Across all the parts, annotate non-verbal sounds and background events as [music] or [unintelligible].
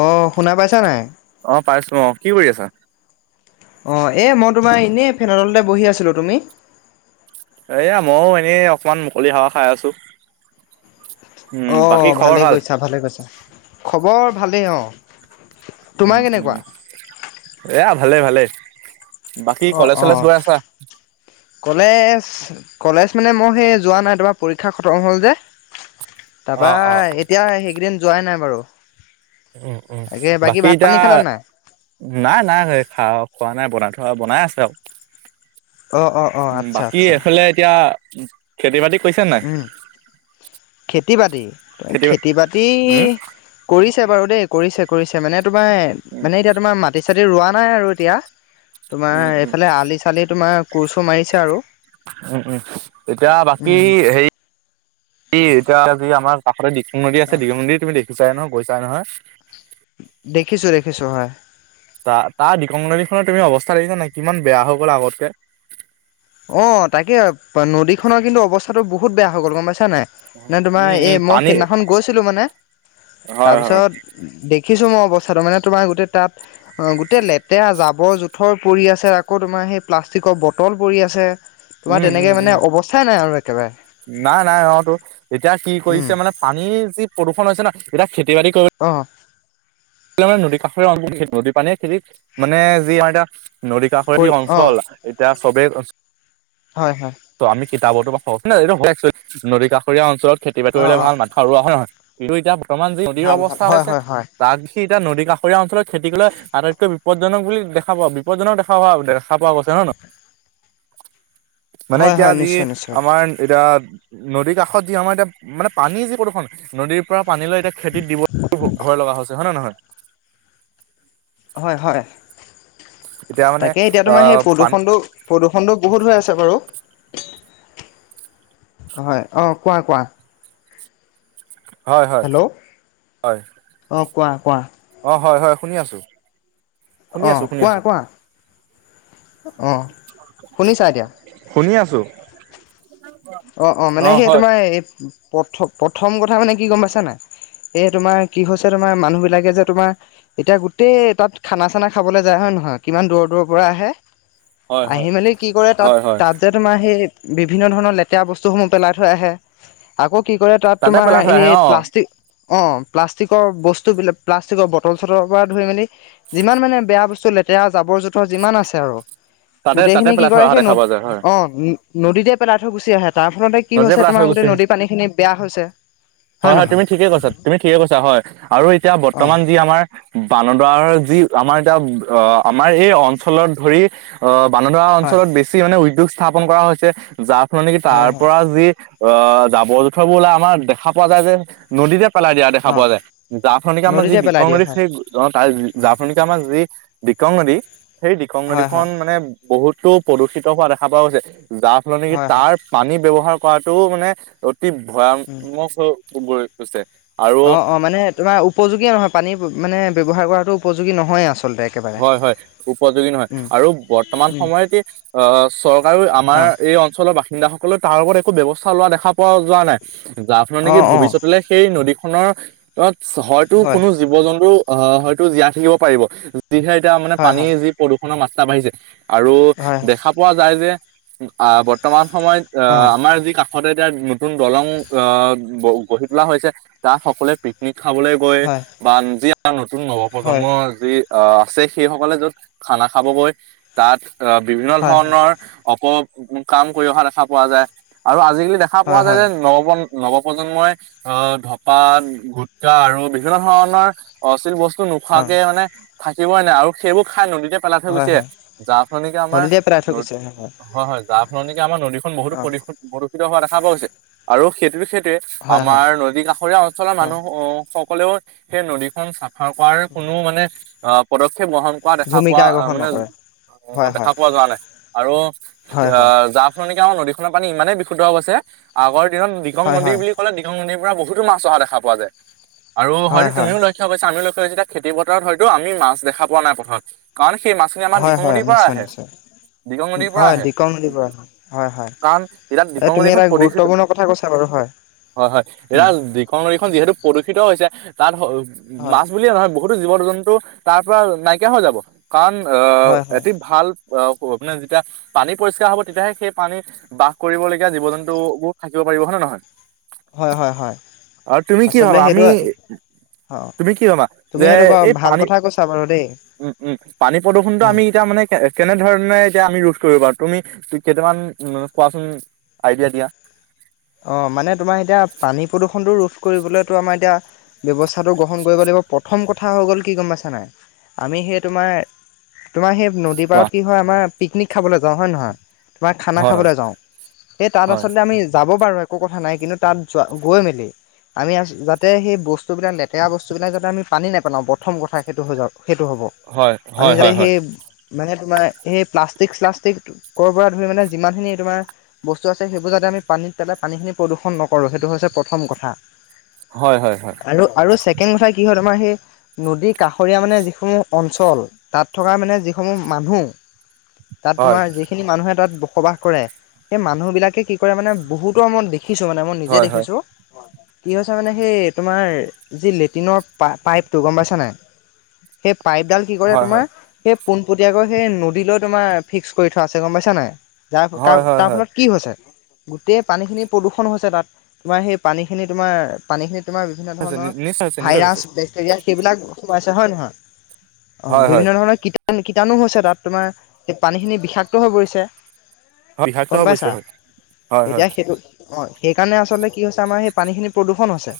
অ শুনা পাইছা নাই। অ পাইছো অ। কি কৰি আছা? অ এ মই তোমাৰ এনেই ফেনতলতে বহি আছিলো। তুমি? এয়া মইয়ো এনেই অকমান মুকলি হাৱা খাই আছো। উম অঁ বাকী খবৰ ভালেই ভাল? কৈছা ভালে কৈছা। খবৰ ভালেই অঁ। উম, উম এয়া ভালেই ভালেই। বাকী অ' কলেজ চলেজ অ'। গৈ আছা? কলেজ, কলেজ মানে মই সেই যোৱা নাই তোমাৰ পৰীক্ষা খতম হ'ল যে। তা অ পা অ অ এতিয়া সেইকেইদিন যোৱাই নাই বাৰু। উম, উম তাকে বাকী ভাত এতা পানী খালা নাই? নাই -নাই খাও। খোৱা নাই বনাই থোৱা বনাই আছে আও অ' অ' অ' উ। আচ্ছা বাকী আচ্ছা। এফালে এতিয়া খেতি বাতি কৰিছে নাই? উম, খেতি বাতি খেতি বাতি উম কৰি বাৰু দেই কৰিছে -কৰিছে মানে তোমাৰ উম মানে এতিয়া তোমাৰ মাটি চাটি ৰোৱা নাই আৰু এতিয়া। তোমাৰ উম উম এইফালে আলি চালি তোমাৰ কোৰ চুৰ মাৰিছে আৰু উম উম। ই এতিয়া যি আমাৰ কাষতে দিকং নদী অ। আছে দিকং নদীৰ তুমি দে কি চাৰে নহয় গৈছাই নহয় দেখিছো দেখিছো হয়। তা তা দিকং নদী খনৰ তুমি অৱস্থা দেখিছা নাই কিমান বেয়া হৈ গ'ল আগতকে। অ তাকে নদী খনৰ কিন্তু অৱস্থাটো বহুত বেয়া হৈ গ'ল গম পাইছ নাই নে তোমাৰ উম, এই উম, মই পানী সিদিনাখন গৈছিলো মানে হয়, হয়, তাৰপিছত দে খিছো মই অৱস্থাটো মানে তোমাৰ গোটেই তাত অ গোটেই লেতেৰা জাব বৰ জোথৰ পৰি আছে আকৌ তোমাৰ সেই প্লাষ্টিকৰ বটল পৰি আছে তোমাৰ উম, উম, তেনেকে মানে উম। অৱস্থাই নাই আৰু একেবাৰে নাই নাই অতো এতিয়া কি উম কৰিছে মানে পানীৰ যি প্ৰদূষণ হৈছে ন এতিয়া খেতি খেতিবাতি কৰি অ মানে নদী কাষৰেতি নদী পানীয়ে খেতিত মানে যি আম এতিয়া নদী কৰি কাষৰি অ অঞ্চল এতিয়া চবেই হয় হয় কেতিয়াবা টো নদী কাষৰীয়া অঞ্চলত খেতি বাতি অ কৰিবলে অ ভাল মাটিসাৰুৱা হয় নহয় কিন্তু এতিয়া বৰ্তমান যি নদীৰ ভাল ভাল অৱস্থা হৈ হয় আছে হয় হয় তাক হেই এতিয়া নদী কাষৰীয়া অঞ্চলত খেতি কলে আটাইতকৈ বিপদজনক বুলি দেখা পোৱা বিপদজনক দেখা হোৱা দেখা পোৱা গৈছে হয় নহয় মানে হয় এতিয়া হয় যি নিশ্চয় নিশ্চয় আমাৰ এতিয়া নদীৰ কাষত যি আমাৰ এতিয়া মানে পানী যি প্ৰদূষ্ষণ নদীৰ পৰা পানী লৈ এতিয়া খেতিত দিব ভয় লগা হৈছে হয় নহয়? হয় হয়। এতিয়া মানে তাকে এতিয়া তোমাৰ সেই আহ পানী প্ৰদূষণটো প্ৰদূ্ষণটো বহুত হৈ আছে বাৰু। হয় অ কোৱা কোৱা হয় হয় হেল্ল' হয়। অ' কোৱা কোৱা? অ হয় হয় শুনি আছো। শুনি আছো অঁ শুনি কোৱা আছো কোৱা? অঁ শুনিছা এতিয়া? শুনি আছো। অ অ মানে সেই তোমাৰ এই প্ৰথ প্ৰথম কথা মানে কি গম পাইছা নাই? এ তোমাৰ কি হৈছে তোমাৰ মানুহ বিলাকে যে তোমাৰ এতিয়া গোটেই তাত খানা চানা খাবলৈ যায় হয় নে নয় নহয়? কিমান দূৰ দূৰৰ পৰা আহে হয় হয় আহি মেলি কি কৰে তাত হয় হয় তাত যে তোমাৰ সেই বিভিন্ন ধৰণৰ লেত এতিয়া বস্তুসমূহ পেলাই থৈ আহে আকৌ কি কৰে তাত তাতে তোমাৰ পেলাই থৈ এই আহে অ প্লাষ্টিক অ প্লাষ্টিকৰ বস্তু বিলাক প্লাষ্টিকৰ বটল চটলৰ পৰা ধৰি মেলি যিমান মানে বেয়া বস্তু লেতেৰা জাবৰ জোথৰ যিমান আছে আৰু তাতে তাতে গোটেইখিনি কি পেলাই থৈ কৰে অহা সেই ন দেখা পোৱা যায় হয় অ নদীতে পেলাই থৈ গুচি আহে তাৰ ফলতে কি নদীয়ে হৈছে পেলাই থৈ তোমাৰ গুচি আহে গোটেই নদীৰ পানীখিনি বেয়া হৈছে, হয় হয় তুমি ঠিকে কৈছা তুমি ঠিকে কৈছা হয় আৰু এতিয়া অ', বৰ্তমান যি আমাৰ বানদাৰ যি আমাৰ এতিয়া আমাৰ এই অঞ্চলত ধৰি অহ বানদৰা হয়, অঞ্চলত বেছি মানে উদ্যোগ স্থাপন কৰা হৈছে। যাৰ ফলত নেকি তাৰ হয়, হয়, অ জাবৰ জোথৰ বোৰ ললে আমাৰ দেখা পোৱা যায় যে নদীতে পেলাই দিয়া দেখা অ', পোৱা যায়। যাৰ ফলনিকে আমাৰ যি নদীতে পেলাই দিয়ে বিসংগতি হয়, সেই ত জাৰ ফলনিকি আমাৰ যি দিকং নদী সেই দিকং হয়, নদীখন হয়, মানে বহুতো প্ৰদূষিত হোৱা দেখা পোৱা গৈছে। যাৰ ফলত নেকি হয়, হয়, তাৰ পানী ব্যৱহাৰ কৰাটোও মানে অতি উম, ভয়ানক হৈ [unintelligible] অ অ মানে তোমাৰ উপযোগীয়ে নহয় পানী মানে ব্যৱহাৰ কৰাতো উপযোগী নহয়ে আছে হয় হয় উপযোগী নহয় আৰু বৰ্তমান উম, সময়তে অ চৰকাৰো আমাৰ অ', এই অঞ্চলৰ বাসিন্দাসকলে তাৰ লগত একো ব্যৱস্থা লোৱা দেখা পোৱা যোৱা নাই। যাৰ ফলত নেকি অ', অ', ভৱিষ্যতলৈ সেই নদীখনৰ হয়তো হয়, কোনো জীৱ জন্তু অহ হয়তো জীয়াই থাকিব পাৰিব, যিহে এতিয়া মানে হয়, পানী হয়। যি প্ৰদূষণৰ মাত্ৰা বাঢ়িছে আৰু হয় হয় দেখা পোৱা যায় যে অ বৰ্তমান সময়ত অ আমাৰ যি কাষ তে এতিয়া নতুন দলং আহ গঢ়ি তোলা হৈছে, তাত সকলোৱে পিকনিক খাবলৈ গৈ হয় বা যি আমাৰ নতুন হয় নৱপ্ৰজন্মৰ যি অঃ আছে সেইসকলে য'ত খানা খাবগৈ তাত বিভিন্ন হয় ধৰণৰ অপ উ কাম কৰি অহা দেখা পোৱা যায়। আৰু আজিকালি দেখা পোৱা হয় হয় যায় হয় যে নপন নৱ প্ৰজন্মই আহ ধপাত, গুটকা আৰু বিভিন্ন ধৰণৰ অচিল বস্তু তঝ অ' নোখোৱাকে মানে থাকিবই নাই আৰু সেইবোৰ খাই নদীত পেলাই থৈ হয় গোছিআহে হয় যাৰ ফলৰ নেকি আমাৰ হলিডে পেলাই থৈ গুচি আহে হয় হয় যাৰ ফল নেকি আমাৰ নদীখন বহুতো অ' প্ৰ প্ৰদূষিত হোৱা দেখা পোৱা গৈছে আৰু সেইটো সেইটোৱে হয় হয় আমাৰ নদী কাষৰীয়া অঞ্চলৰ অ' মানুহ আহ সকলেও সেই নদীখনন চাফ কৰাৰ কোনো মানে আহ পদক্ষেপ গ্ৰহণ কৰা দেখা পোৱা ভূমিকা গ্ৰহণ মানে নকৰে হয় হয় দেখা পোৱা যোৱা নাই আৰু হয় হয় আহ যাৰ ফালে নেকি আমাৰ নদী পানী ইমানেই বিশুদ্ধ হৈ আছে আগৰ দিনত দিক‌ং হয় নদী হয় বুলি ক'লে দিকং নদী বহুতো মাছ অহা দেখা পোৱা যায় আৰু হয় হয়তো হয় তুমিও লক্ষ কৰিছা আমিও লক্ষ কৰিছো যে খেতি বথৰত হয়তো টো আমি মাছ দেখা পোৱা নাই পথাৰত। কাৰণ সেই মাছখিনি আমাৰ হয় দিগং হয় নদীৰ পৰা নিশ্চয় আহে নিশ্চয় দিগং নদীৰ পৰা হয় দিকং আহে নদী পৰা। হয় হয় কাৰণ এতিয়া এই দিখং তুমি নদীখন এটা প্ৰদূষিত গুৰুত্বপূৰ্ণ কথা কৈছা বাৰু। হয়। হয় হয় এৰা উম দিখৌ নৈখন যিহেতু প্ৰদূষিত হৈছে তাত হয় মাছ বুলিয়ে নহয় বহুতো জীৱ -জন্তু তাৰ পৰা নাইকিয়া হৈ যাব। কাৰণ অঁ হয় হয় এটি ভাল অঁ মানে যেতিয়া পানী পৰিষ্কাৰ হ'ব তেতিয়াহে সেই পানীত বাস কৰিবলগীয়া জীৱ -জন্তু বোৰ থাকিব। কৰিব হয় নে নহয় হয় হয় হয় আৰু তুমি কি আচলতে ভাবা সেইটো আমি অ' তুমি কি ভাবা তুমি যে সেইটো বাৰু এই ভাল পানী কথা কৈছা বাৰু দেই উম! উম! পানী প্ৰদূষণ উম আমি এতিয়া মানে কেনে ধৰনে আমি ৰোধ কৰিব পাৰো তুমি কেইটামান কোৱাচোন আইডিয়া দিয়া? অঁ মানে তোমাৰ এতিয়া পানী প্ৰদূষণটো ৰোধ কৰিবলৈতো আমাৰ এতিয়া ব্যৱস্থাটো গ্ৰহণ কৰিব লাগিব প্ৰথম কথা হৈ গ'ল কি গম পাইছা নাই আমি সেই তোমাৰ তোমাৰ সেই নদী কোৱা পাৰত কি হয় আমাৰ পিকনিক খাবলৈ যাওঁ হয় নহয় তোমাৰ খানা হয় খাবলৈ যাওঁ সেই তাত হয় আচলতে আমি পাব বাৰু একো কথা নাই কিন্তু তাত যোৱা গৈ মেলি আমি যাতে সেই বস্তুবিলাক লেতেৰা বস্তুবিলাক যাতে আমি পানী নেপেলাওঁ প্ৰথম কথা সেইটো হৈ যাওক। সেইটো হ'ব হয় আমি হয় যা হয় হয় সেই মানে তোমাৰ সেই প্লাষ্টিক -শ্লাষ্টিকৰ পৰা ধৰি মানে যিমানখিনি তোমাৰ বস্তু আছে সেইবোৰ যাতে আমি পানীত পেলাই পানীখিনি প্ৰদূষণ নকৰোঁ সেইটো হৈছে প্ৰথম কথা, হয় হয় হয় আৰু। ছেকেণ্ড কথা কি হয় তোমাৰ সেই নদীৰ কাষৰীয়া মানে যিসমূহ অঞ্চল তাত থকা মানে যিসমূহ মা মানুহ তাত তোমাৰ হয় যিখিনি মানুহে তাত বসবাস কৰে, সেই মানুহ বিলাকে কি কৰে মানে বহুতো মত দেখিছোঁ মানে মই নিজে হয় দেখিছোঁ কি হৈছে মানে সেই তোমাৰ যি লেট্ৰিনৰ পা পাইপটো গম পাইছে নাই সেই পাইপডাল কি কৰে হয় হয় হয় তোমাৰ সেই পোনপটীয়াকৈ সেই নদীলৈ তোমাৰ ফিক্স কৰি থোৱা আছে গম পাইছা নাই যাৰ হয় হয় তাৰ হয় ফলত কি হৈছে গোটেই পানীখিনি প্ৰদূষণ হৈছে তাত তোমাৰ সেই পানীখিনি তোমাৰ পানীখিনি তোমাৰ বিভিন্ন হৈছে ধৰণৰ নিশ্চয় হৈছে নিশ্চয় হৈছে ভাইৰাছ, বেক্টেৰিয়া সেইবিলাক সোমাইছে হয় নহয় অ হয় হয় বিভিন্ন ধৰণৰ কিতাপ কীৰটানণো হৈছে তাত তোমাৰ পানীখিনি বিষাক্ত হৈ পৰিছে। বিষাক্ত হৈ পৰিছে হয় হয় হয় তেতিয়া সেইটো অঁ সেইকাৰণে আচলতে কি হৈছে আমাৰ সেই পানীখিনি প্ৰদূষণ হৈছে,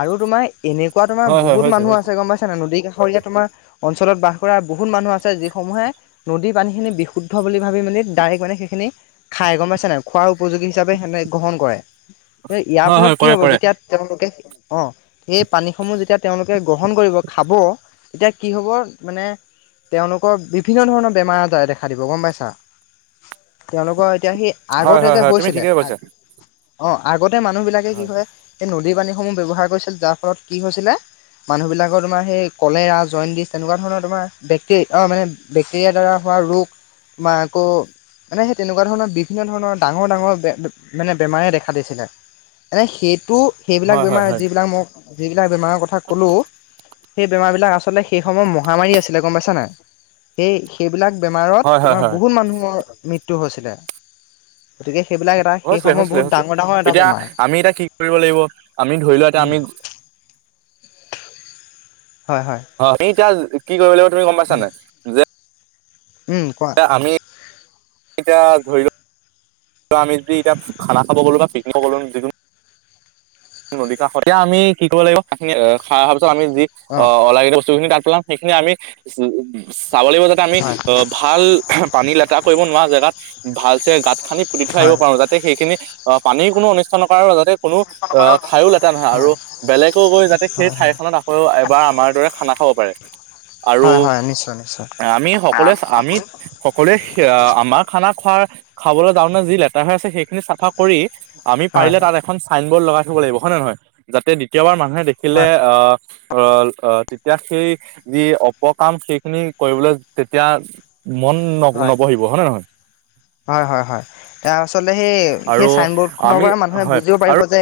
আৰু তোমাৰ এনেকুৱা তোমাৰ হয় হয় বহুত হৈছে মানুহ হৈছে আছে গম পাইছা নদী কাষ ৰীয়া তোমাৰ অঞ্চলত বাস কৰা বহুত মানুহ আছে যিসমূহে নদীৰ পানী খিনি বিশুদ্ধ বুলি ভাবি মানে ডাৰেক মানে সেইখিনি খাই গম পাইছা নাই খোৱাৰ উপযোগী হিচাপে সেনে গ্ৰহণ কৰে, ইয়াৰ হয় ফলত হয় কি কৰে হ'ব কৰে যেতিয়া তেওঁলোকে অ সেই পানীসমূহ যেতিয়া তেওঁলোকে গ্ৰহণ কৰিব খাব তেতিয়া কি হ'ব মানে তেওঁলোকৰ বিভিন্ন ধৰণৰ বেমাৰ -আজাৰে দেখা দিব গম পাইছা তেওঁলোকৰ এতিয়া সি হয় আগতে হয় যে হয় তুমি হৈছিলে ঠিকে কৈছা অ আগতে মানুহ বিলাকে কি হয় এই নদীত নদী পানীসমূহ ব্যৱহাৰ কৰিছিল যাৰ ফলত কি হৈছিলে মানুহবিলাকৰ তোমাৰ সেই কলেৰা, জণ্ডিছ, তেনেকোৱা ধৰণৰ তোমাৰ বেক্টে অ মানে বেক্টেৰিয়াৰ দ্বাৰা হয় বা ৰোগ ম আকৌ মানে সেই তেনেকোৱা ধৰণৰ বিভিন্ন ধৰণৰ ডাঙৰ ডাঙৰে মানে বেমাৰে দেখা দিছিলে, এনেই সেইটো সেইবিলাক হয় হয় বেমাৰ হয় যিবিলাক মই যিবিলাক বেমাৰৰ কথা ক'লো। সেই বেমাৰ বিলাক আচলতে সেই সময়ত মহামাৰী আছিলে গম পাইছা নাই সেই সেই বিলাক বেমাৰত হয় হয় তোমাৰ হয় বহুত মানুহৰ মৃত্যু হৈছিলে, গতিকে সেইবিলাক এটা সেই হৈছিলে, সময়ত হৈছিলে, বহুত হৈছিলে, ডাঙৰ ডাঙৰ এটা এতিয়া বেমাৰ আমি এতিয়া কি কৰিব লাগিব আমি ধৰি লোৱা এতিয়া উম। আমি [inaudible] হয় হয় অ তুমি এতিয়া কি কৰিব লাগিব তুমি গম পাইছা উম নাই যে উম! কোৱা আমি এতিয়া ধৰি লও ত আমি যদি এতিয়া খানা খাব গ'লো বা পিকনিক গলো যিকোনো নদী কাষত এতিয়া আমি কি কৰিব লাগিব খানা খাই অহা পিছত আমি যি অ অলাগতিয়াল বস্তুখিনি তাত সেইখিনি আমি চাব লাগিব যাতে আমি হয় ভাল পানী লেতেৰা কৰিব নোৱাৰা জেগাত ভাল চে গাত খানি পুতি থৈ আহিব হয় পাৰো যাতে সেইখিনি অ পানীৰ কোনো অনিষ্ট নকৰে আৰু যাতে কোনো আ হয় ঠায়ো লেতেৰা নহয় হয় আৰু বেলেগও গৈ যাতে সেই হয় ঠাইখনত আকৌ এবাৰ আমাৰ দৰে খানা খাব পাৰে আৰু হয় হয় নিশ্চয় নিশ্চয় আমি হয় সকলোৱে হয় হয় আমি সকলোৱে আমাৰ খানা খা খাবলৈ যা যি লেতেৰা হৈ আছে সেইখিনি চাফা কৰি আমি পাৰিলে তাত এখন চাইনবৰ্ড লগাই থব লাগিব হয় নে নহয় যাতে দ্বিতীয়বাৰ মানুহে দেখিলে আ আ তেতিয়া সেই যি অপকাম সেইখিনি কৰিবলৈ তেতিয়া মন হয় নবঢ়িব হয়নে নহয় হয় হয় হয় তাৰ আচলতে সেই সেই আৰু চাইনবৰ্ড খনৰ আমি পৰা মানুহে হয় বুজিব পাৰিব আৰু যে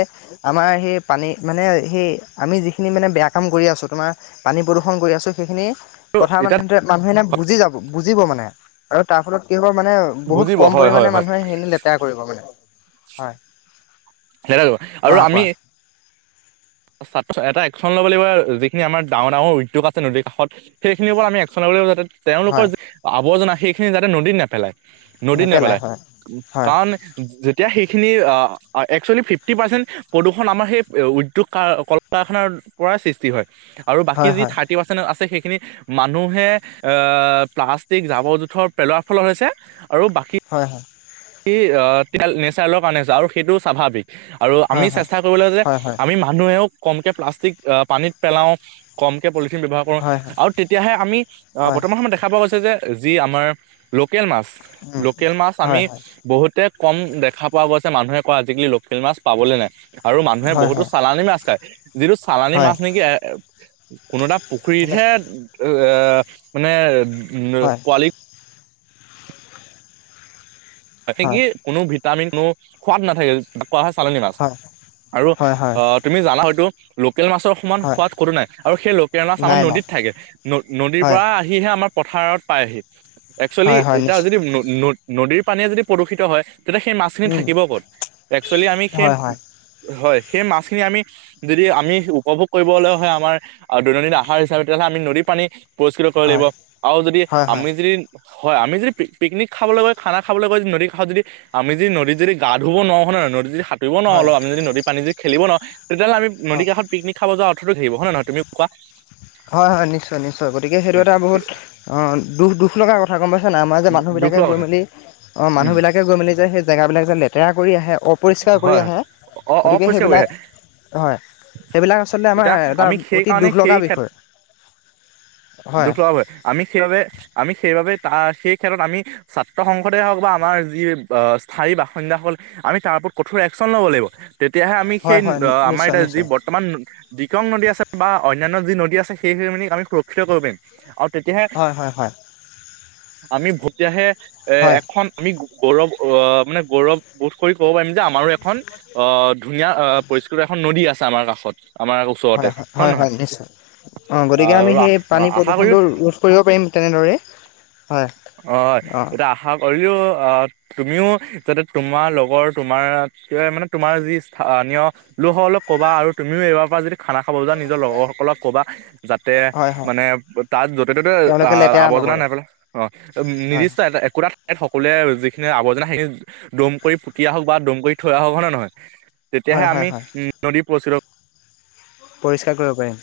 আমাৰ সেই পানী মানে সেই আমি যিখিনি মানে বেয়া কাম কৰি আছোঁ তোমাৰ পানী প্ৰদূষণ কৰি আছোঁ সেইখিনি কথা এতিয়া মানুহ মানুহে এনে বুজি যাব বুজিব মানে আৰু তাৰ ফলত কি হ'ব মানে বহুত বুজিব কম হয় হয় পৰিমাণে হয় মানুহে সেইখিনি লেতেৰা কৰিব মানে হয় কোৱা আৰু কোৱা আমি এটা একশন ল'ব লাগিব যিখিনি আমাৰ এটা এটা একশন ল'ব লাগিব যিখিনি আমাৰ ডাঙৰ ডাঙৰ উদ্যোগ আছে নদীৰ কাষত সেইখিনিৰ ওপৰত আমি একশন ল'ব লাগিব যাতে তেওঁলোকৰ হয় আৱৰ্জনা সেইখিনি যাতে নদীত নেপেলায় নদীত নেপেলাই হয় কাৰণ যে তিয়া সেইখিনি একচুৱেলি ফিফটি পাৰ্চেণ্ট প্ৰদূষণ আমাৰ সেই উ দ্যোগ কল কাৰখাৰ পৰাই সৃষ্টি হয় আৰু বাকী হয় যি হয় থাৰ্টি পাৰ্চেণ্ট আছে সেই খিনি মানুহে আ প্লাষ্টিক জাবৰ জোথৰ পেলোৱাৰ ফলত হৈছে আৰু বাকী হয় আ নেচাৰেলৰ কাৰণে হৈছে আৰু সেইটো স্বাভাৱিক আৰু আমি হয় হয় চেষ্টা কৰিব লাগে যে হয় হয় আমি মানুহেও কম কে প্লাষ্টিক পানীত পেলাও কমকে পলিথিন ব্যাৱহাৰ কৰোঁ হয় হয় হয় আৰু তেতিয়া হে আমি হয় বৰ্তমান সময়ত দেখা পোৱা গৈছে যে যি আমাৰ লোকেল মাছ উম লোকেল মাছ আমি হয় হয় বহুতে কম দেখা পোৱা গৈছে মানুহে কয় আজিকালি লোকেল মাছ পাবলৈ নাই আৰু মানুহে হয় বহুতো চালানি মাছ খায় যিটো চালানী হয় হয় মাছ নেকি কোনো এটা মানে পুখুৰীতহে এ মানে হয় পোৱালি কোনো ভিটামিন কোনো সোৱাদ নাথাকে কোৱা হয় চালানী মাছ হয় আৰু হয় হয় হয় আ তুমি জানা হয় হয়তো লো কেল মাছৰ সমান হয় সোৱাদ কতো নাই আৰু সেই লোকেল মাছ আমাৰ নাই নাই নদীত থাকে নদীৰ হয় পৰা আহিহে আমাৰ পথাৰত পাইহি একচুৱেলি হয় হয় এতিয়া নিশ্চয় যদি ন নদীৰ পানীয়ে যদি প্ৰদূষিত হয়। তেতিয়া সেই মাছখিনি উম থাকিব ক'ত একচুৱেলি আমি সেই হয় হয় হয়। সেই মাছখিনি আমি যদি আমি উপভোগ কৰিবলৈ হয় আমাৰ দৈনন্দিন আহাৰ হিচাপে তেতিয়াহ'লে আমি নদীত পানী পৰিস্কৃত কৰিব লাগিব হয় আৰু যদি হয় হয় আমি যদি হয় আমি যদি পিকনিক খাবলৈ গৈ খানা খাবলৈ গৈ নদীৰ কাষত যদি আমি যদি নদীত গাঁ ধুব নোৱাৰোঁ নদীত যদি সাতুৰিব নোৱাৰোঁ হয় অলপ আমি যদি পানী যদি খেলিব নোৱাৰোঁ তেতিয়াহ'লে আমি নদী হয় কাষত পিকনিক খাব যোৱা অৰ্থতো কি থাকিব হয় নে নহয় তুমি কোৱা হয় হয় নিশ্চয় নিশ্চয় গতিকে সেইটো উম, এটা বহুত অ দুখ দুখ লগা কথা গম পাইছা। নাই আমাৰ যে দু- দুখ মানুহবিলাকে লগা গৈ কথা মেলি উম মানুহবিলাকে গৈ মেলি যে সেই জেগাবিলাক যে লেতেৰা কৰি আহে। অপৰিষ্কাৰ কৰি হয় হয় আহে অ গতিকে অপৰিষ্কাৰ কৰি সেইবিলাক আহে হয়। সেইবিলাক আচলতে আমাৰ এতিয়া এটা আমি অতি সেইকাৰণে দুখ সেই লগা খেল বিষয়। হয় দুখ লগাবৈ আমি সেইবাবে আমি সেইবাবে তাৰ সেই ক্ষেত্ৰত আমি ছাত্ৰ সংসদে হওঁক বা আমাৰ যি স্থায়ী বাসিন্দা সকল আমি তাৰ কঠোৰ একশচন ল'ব লাগিব তেতিয়াহে আমি হয় সেই হয় আমাৰ নিশ্চয় এতিয়া যি নিশ্চয় বৰ্তমান দিকং নদী আছে বা অনান্য যি নদী আছে সেই মান আমি সুৰক্ষিত কৰিব পাৰিম। আৰু তেতিয়াহে হয় হয় হয় আমি ভ তেতিয়াহে এ হয় এখন আমি গৌৰৱ অ মানে গৌৰৱ বোধ কৰি ক'ব পাৰিম যে আমাৰো এখন অ ধুনীয়া পৰিস্কৃত এখন নদী আছে আমাৰ কাষত। আমাৰ আকৌ ওচৰতে হয় হয়ে হয় নহয়? হয় নিশ্চয় অ গতিকে আহ, আমি আৰু সেই পানী আশা কৰিও প্ৰদূ্ষণটো ৰোধ কৰিব পাৰিম তেনেদৰে? হয় অ এতিয়া আশা কৰিলো অ তুমিও যাতে তোমাৰ লগৰ তোমাৰ মানে তোমাৰ যি স্থানীয় লোকসকলক কবা আৰু তুমিও এইবাৰ পৰা যদি খানা খাব যা নিজৰ লগৰ সকলক কবা, যাতে হয় হয় মানে তাত যতে ত'তে তেওঁলোকে আহ লেতেৰা আৱৰ্জনা নকৰে নেপেলা অ হয় নিৰ্দিষ্ট এ একোৰা সকলোৱে যিখিনি আৱৰ্জনা সেইখিনি দম কৰি পুতিআহক বা দম কৰি থৈ আহক হয় নে নহয়? হয় তেতিয়াহে হয় আমি হয় উ নদী প্ৰচুৰ পৰিষ্কাৰ কৰিব পাৰিম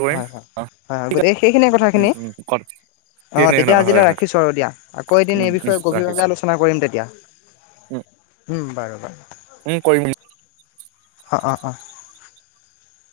কৰিম হয় হয় অ, হয় হয় গোটেই সেইখিনিয়ে উম কথাখিনি উম ক অ সেইখিনি তেতিয়া হয় আজিলৈ হয় ৰাখিছো আৰু দিয়া আকৌ এদিন উম এই উম বিষয়ে গভীৰভাৱে ৰাখিছো আলোচনা কৰিম তেতিয়া। উম উম বাৰু। উম কৰিম। আহ অ